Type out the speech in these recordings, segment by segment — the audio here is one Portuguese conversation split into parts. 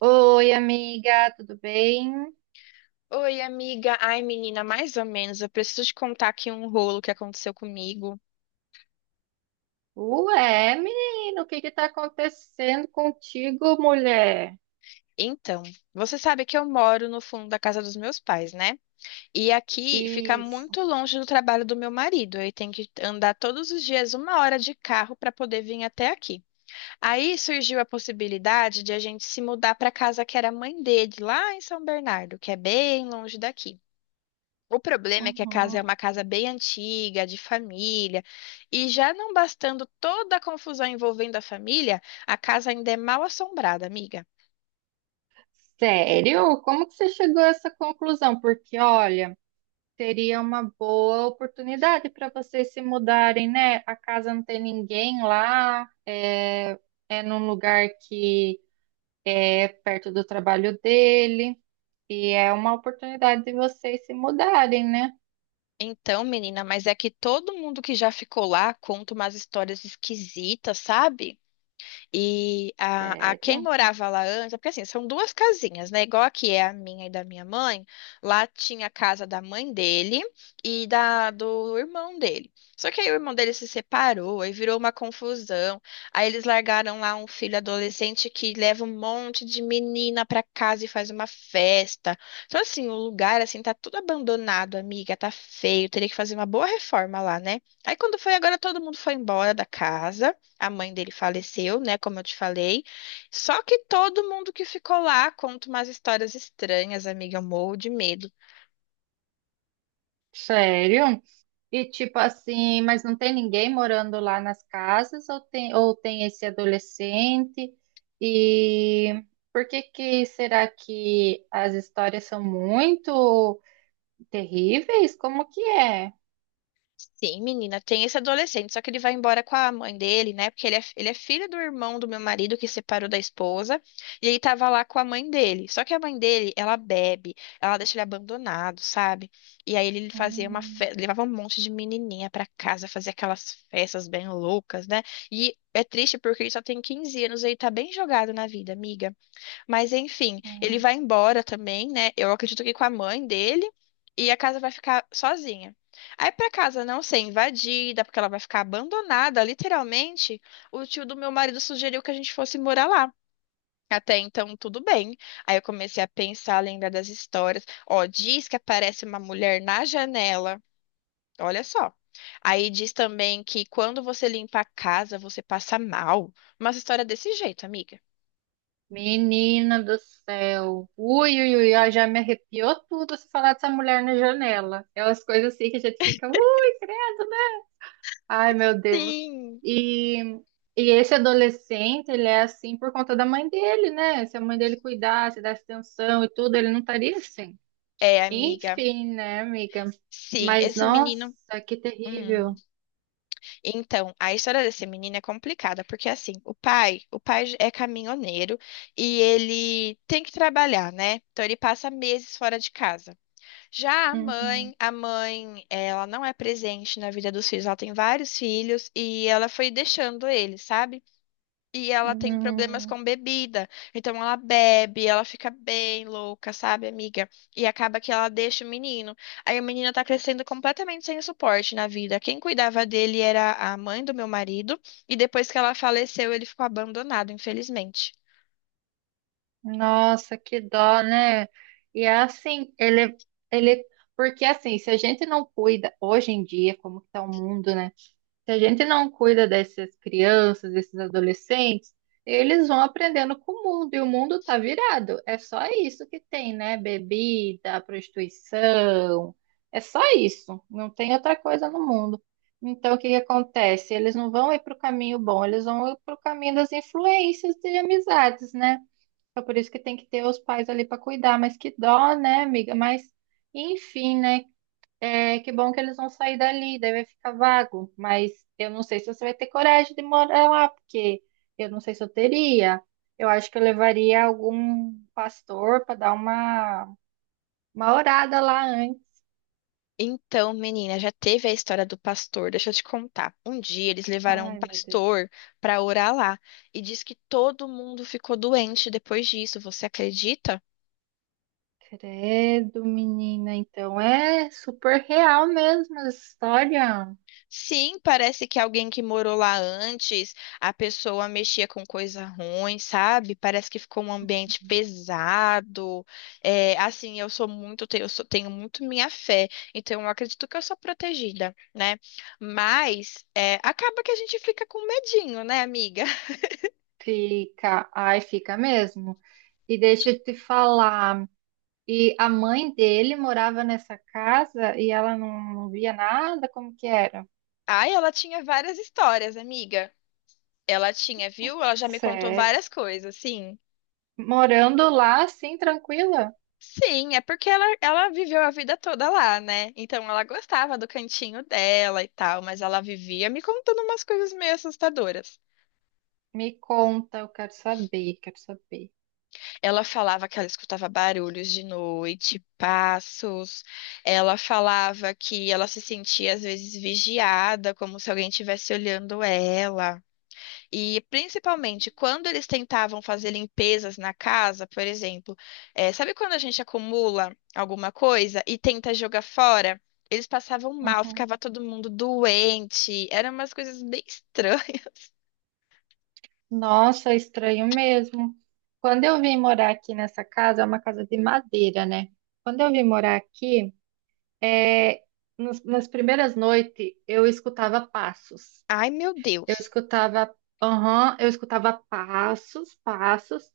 Oi, amiga, tudo bem? Oi, amiga. Ai, menina, mais ou menos. Eu preciso te contar aqui um rolo que aconteceu comigo. Ué, menino, o que que tá acontecendo contigo, mulher? Então, você sabe que eu moro no fundo da casa dos meus pais, né? E aqui fica Isso. muito longe do trabalho do meu marido. Ele tem que andar todos os dias uma hora de carro para poder vir até aqui. Aí surgiu a possibilidade de a gente se mudar para a casa que era a mãe dele, lá em São Bernardo, que é bem longe daqui. O problema é que a casa é Uhum. uma casa bem antiga, de família, e já não bastando toda a confusão envolvendo a família, a casa ainda é mal assombrada, amiga. Sério? Como que você chegou a essa conclusão? Porque, olha, seria uma boa oportunidade para vocês se mudarem, né? A casa não tem ninguém lá, é, é num lugar que é perto do trabalho dele, e é uma oportunidade de vocês se mudarem, né? Então, menina, mas é que todo mundo que já ficou lá conta umas histórias esquisitas, sabe? E a quem Sério? morava lá antes, porque assim, são duas casinhas, né? Igual aqui é a minha e da minha mãe, lá tinha a casa da mãe dele e da do irmão dele. Só que aí o irmão dele se separou, aí virou uma confusão. Aí eles largaram lá um filho adolescente que leva um monte de menina pra casa e faz uma festa. Então assim, o lugar assim tá tudo abandonado, amiga, tá feio, teria que fazer uma boa reforma lá, né? Aí quando foi agora todo mundo foi embora da casa. A mãe dele faleceu, né? Como eu te falei. Só que todo mundo que ficou lá conta umas histórias estranhas, amiga. Eu morro de medo. Sério? E tipo assim, mas não tem ninguém morando lá nas casas ou tem esse adolescente? E por que que será que as histórias são muito terríveis? Como que é? Sim, menina, tem esse adolescente, só que ele vai embora com a mãe dele, né? Porque ele é filho do irmão do meu marido que separou da esposa, e ele tava lá com a mãe dele. Só que a mãe dele, ela bebe, ela deixa ele abandonado, sabe? E aí ele fazia uma Hum, festa, levava um monte de menininha pra casa, fazia aquelas festas bem loucas, né? E é triste porque ele só tem 15 anos e ele tá bem jogado na vida, amiga. Mas enfim, ele hum. vai embora também, né? Eu acredito que com a mãe dele e a casa vai ficar sozinha. Aí pra casa não ser invadida, porque ela vai ficar abandonada, literalmente, o tio do meu marido sugeriu que a gente fosse morar lá. Até então, tudo bem. Aí eu comecei a pensar, a lembrar das histórias. Ó, diz que aparece uma mulher na janela. Olha só. Aí diz também que quando você limpa a casa, você passa mal. Uma história desse jeito, amiga. Menina do céu. Ui, ui, ui, ó, já me arrepiou tudo se falar dessa mulher na janela. É umas coisas assim que a gente fica, ui, credo. Ai, meu Deus. Sim. E, e esse adolescente, ele é assim por conta da mãe dele, né? Se a mãe dele cuidasse, desse atenção e tudo, ele não estaria assim. É, amiga. Enfim, né, amiga? Sim, Mas, esse menino. nossa, que Hum. terrível. Então, a história desse menino é complicada, porque assim, o pai é caminhoneiro e ele tem que trabalhar, né? Então ele passa meses fora de casa. Já a Uhum, mãe, a mãe, ela não é presente na vida dos filhos, ela tem vários filhos e ela foi deixando ele, sabe? E ela tem problemas uhum. com bebida. Então ela bebe, ela fica bem louca, sabe, amiga? E acaba que ela deixa o menino. Aí o menino tá crescendo completamente sem suporte na vida. Quem cuidava dele era a mãe do meu marido. E depois que ela faleceu, ele ficou abandonado, infelizmente. Nossa, que dó, né? E é assim, ele, é, ele... Porque, assim, se a gente não cuida, hoje em dia, como que tá o mundo, né? Se a gente não cuida dessas crianças, desses adolescentes, eles vão aprendendo com o mundo e o mundo tá virado. É só isso que tem, né? Bebida, prostituição, é só isso. Não tem outra coisa no mundo. Então, o que que acontece? Eles não vão ir para o caminho bom, eles vão ir para o caminho das influências de amizades, né? É por isso que tem que ter os pais ali para cuidar, mas que dó, né, amiga? Mas, enfim, né? É, que bom que eles vão sair dali, daí vai ficar vago. Mas eu não sei se você vai ter coragem de morar lá, porque eu não sei se eu teria. Eu acho que eu levaria algum pastor para dar uma orada lá antes. Então, menina, já teve a história do pastor. Deixa eu te contar. Um dia eles levaram um Ai, meu Deus. pastor pra orar lá. E diz que todo mundo ficou doente depois disso. Você acredita? Credo, menina. Então é super real mesmo essa história. Sim, parece que alguém que morou lá antes, a pessoa mexia com coisa ruim, sabe? Parece que ficou um ambiente pesado. É, assim, eu sou muito, eu sou- tenho muito minha fé, então eu acredito que eu sou protegida, né? Mas é, acaba que a gente fica com medinho, né, amiga? Fica, ai, fica mesmo. E deixa eu te falar. E a mãe dele morava nessa casa e ela não, não via nada, como que era? Ai, ela tinha várias histórias, amiga. Ela tinha, viu? Ela já me contou Sério. várias coisas, sim. Morando lá, assim, tranquila? Sim, é porque ela viveu a vida toda lá, né? Então ela gostava do cantinho dela e tal, mas ela vivia me contando umas coisas meio assustadoras. Me conta, eu quero saber, quero saber. Ela falava que ela escutava barulhos de noite, passos. Ela falava que ela se sentia às vezes vigiada, como se alguém estivesse olhando ela. E principalmente quando eles tentavam fazer limpezas na casa, por exemplo, sabe quando a gente acumula alguma coisa e tenta jogar fora? Eles passavam mal, Uhum. ficava todo mundo doente, eram umas coisas bem estranhas. Nossa, é estranho mesmo. Quando eu vim morar aqui nessa casa, é uma casa de madeira, né? Quando eu vim morar aqui, é, nas primeiras noites, eu escutava passos. Ai, meu Eu Deus. escutava, aham, eu escutava passos, passos,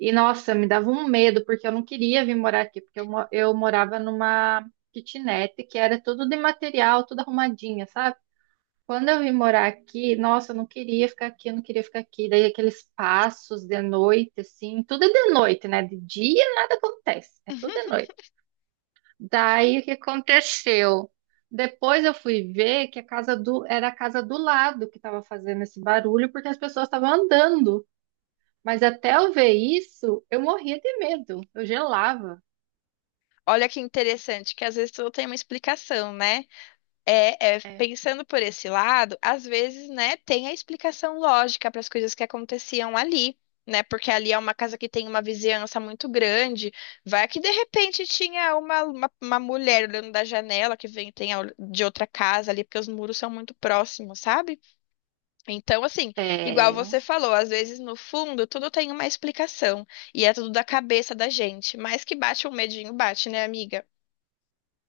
e nossa, me dava um medo, porque eu não queria vir morar aqui, porque eu, eu morava numa kitnet que era tudo de material, tudo arrumadinha, sabe? Quando eu vim morar aqui, nossa, eu não queria ficar aqui, eu não queria ficar aqui. Daí aqueles passos de noite, assim, tudo é de noite, né? De dia nada acontece, é tudo de noite. Daí o que aconteceu? Depois eu fui ver que a casa do era a casa do lado que estava fazendo esse barulho, porque as pessoas estavam andando. Mas até eu ver isso, eu morria de medo, eu gelava. Olha que interessante, que às vezes tudo tem uma explicação, né? É. Pensando por esse lado, às vezes, né, tem a explicação lógica para as coisas que aconteciam ali, né? Porque ali é uma casa que tem uma vizinhança muito grande. Vai que de repente tinha uma mulher olhando da janela que vem de outra casa ali, porque os muros são muito próximos, sabe? Então, assim, igual É, você falou, às vezes no fundo tudo tem uma explicação e é tudo da cabeça da gente, mas que bate um medinho, bate, né, amiga?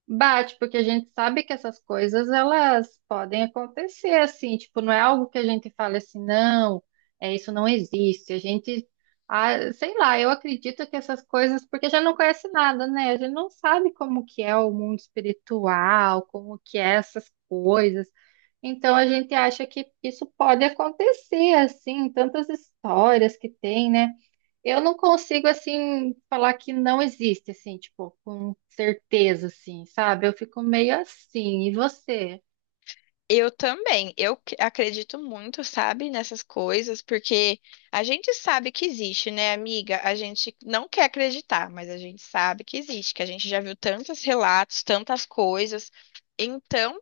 bate, porque a gente sabe que essas coisas elas podem acontecer assim, tipo, não é algo que a gente fala assim, não, é isso não existe. A gente, ah, sei lá, eu acredito que essas coisas, porque já não conhece nada, né? A gente não sabe como que é o mundo espiritual, como que é essas coisas. Então a gente acha que isso pode acontecer assim, tantas histórias que tem, né? Eu não consigo, assim, falar que não existe, assim, tipo, com certeza, assim, sabe? Eu fico meio assim. E você? Eu também. Acredito muito, sabe, nessas coisas, porque a gente sabe que existe, né, amiga? A gente não quer acreditar, mas a gente sabe que existe, que a gente já viu tantos relatos, tantas coisas. Então,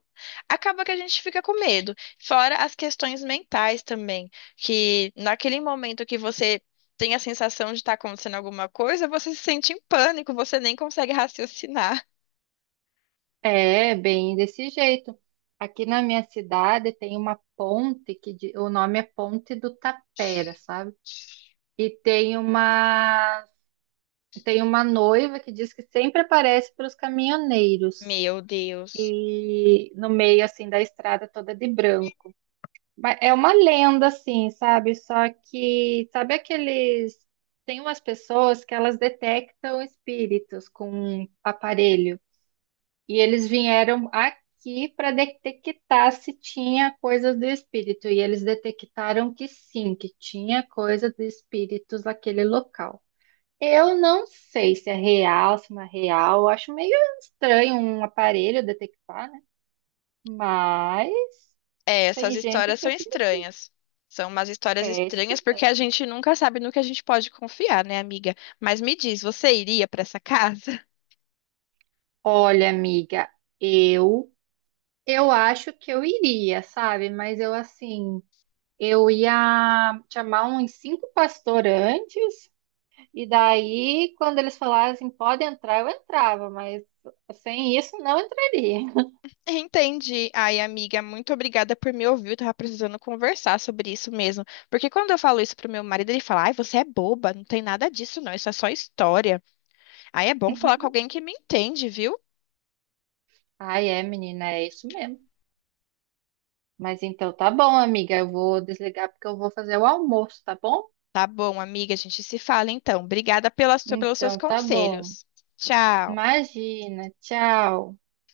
acaba que a gente fica com medo. Fora as questões mentais também, que naquele momento que você tem a sensação de estar acontecendo alguma coisa, você se sente em pânico, você nem consegue raciocinar. É, bem desse jeito. Aqui na minha cidade tem uma ponte que o nome é Ponte do Tapera, sabe? E tem uma noiva que diz que sempre aparece para os caminhoneiros Meu Deus. e no meio assim da estrada toda de branco. Mas é uma lenda, assim, sabe? Só que, sabe aqueles. Tem umas pessoas que elas detectam espíritos com um aparelho. E eles vieram aqui para detectar se tinha coisas do espírito. E eles detectaram que sim, que tinha coisas do espíritos naquele local. Eu não sei se é real, se não é real. Eu acho meio estranho um aparelho detectar, né? Mas É, essas tem gente histórias que são acredita. estranhas. São umas histórias É estranhas porque estranho. a gente nunca sabe no que a gente pode confiar, né, amiga? Mas me diz, você iria pra essa casa? Olha, amiga, eu eu acho que eu iria, sabe? Mas eu assim, eu ia chamar uns cinco pastores antes, e daí quando eles falassem pode entrar, eu entrava, mas sem isso não entraria. Entendi. Ai, amiga, muito obrigada por me ouvir. Eu tava precisando conversar sobre isso mesmo. Porque quando eu falo isso pro meu marido, ele fala: Ai, você é boba, não tem nada disso, não. Isso é só história. Aí é bom falar com alguém que me entende, viu? Ai, é, menina, é isso mesmo. Mas então tá bom, amiga, eu vou desligar porque eu vou fazer o almoço, tá bom? Tá bom, amiga, a gente se fala então. Obrigada pelos seus Então tá bom. conselhos. Tchau. Imagina, tchau.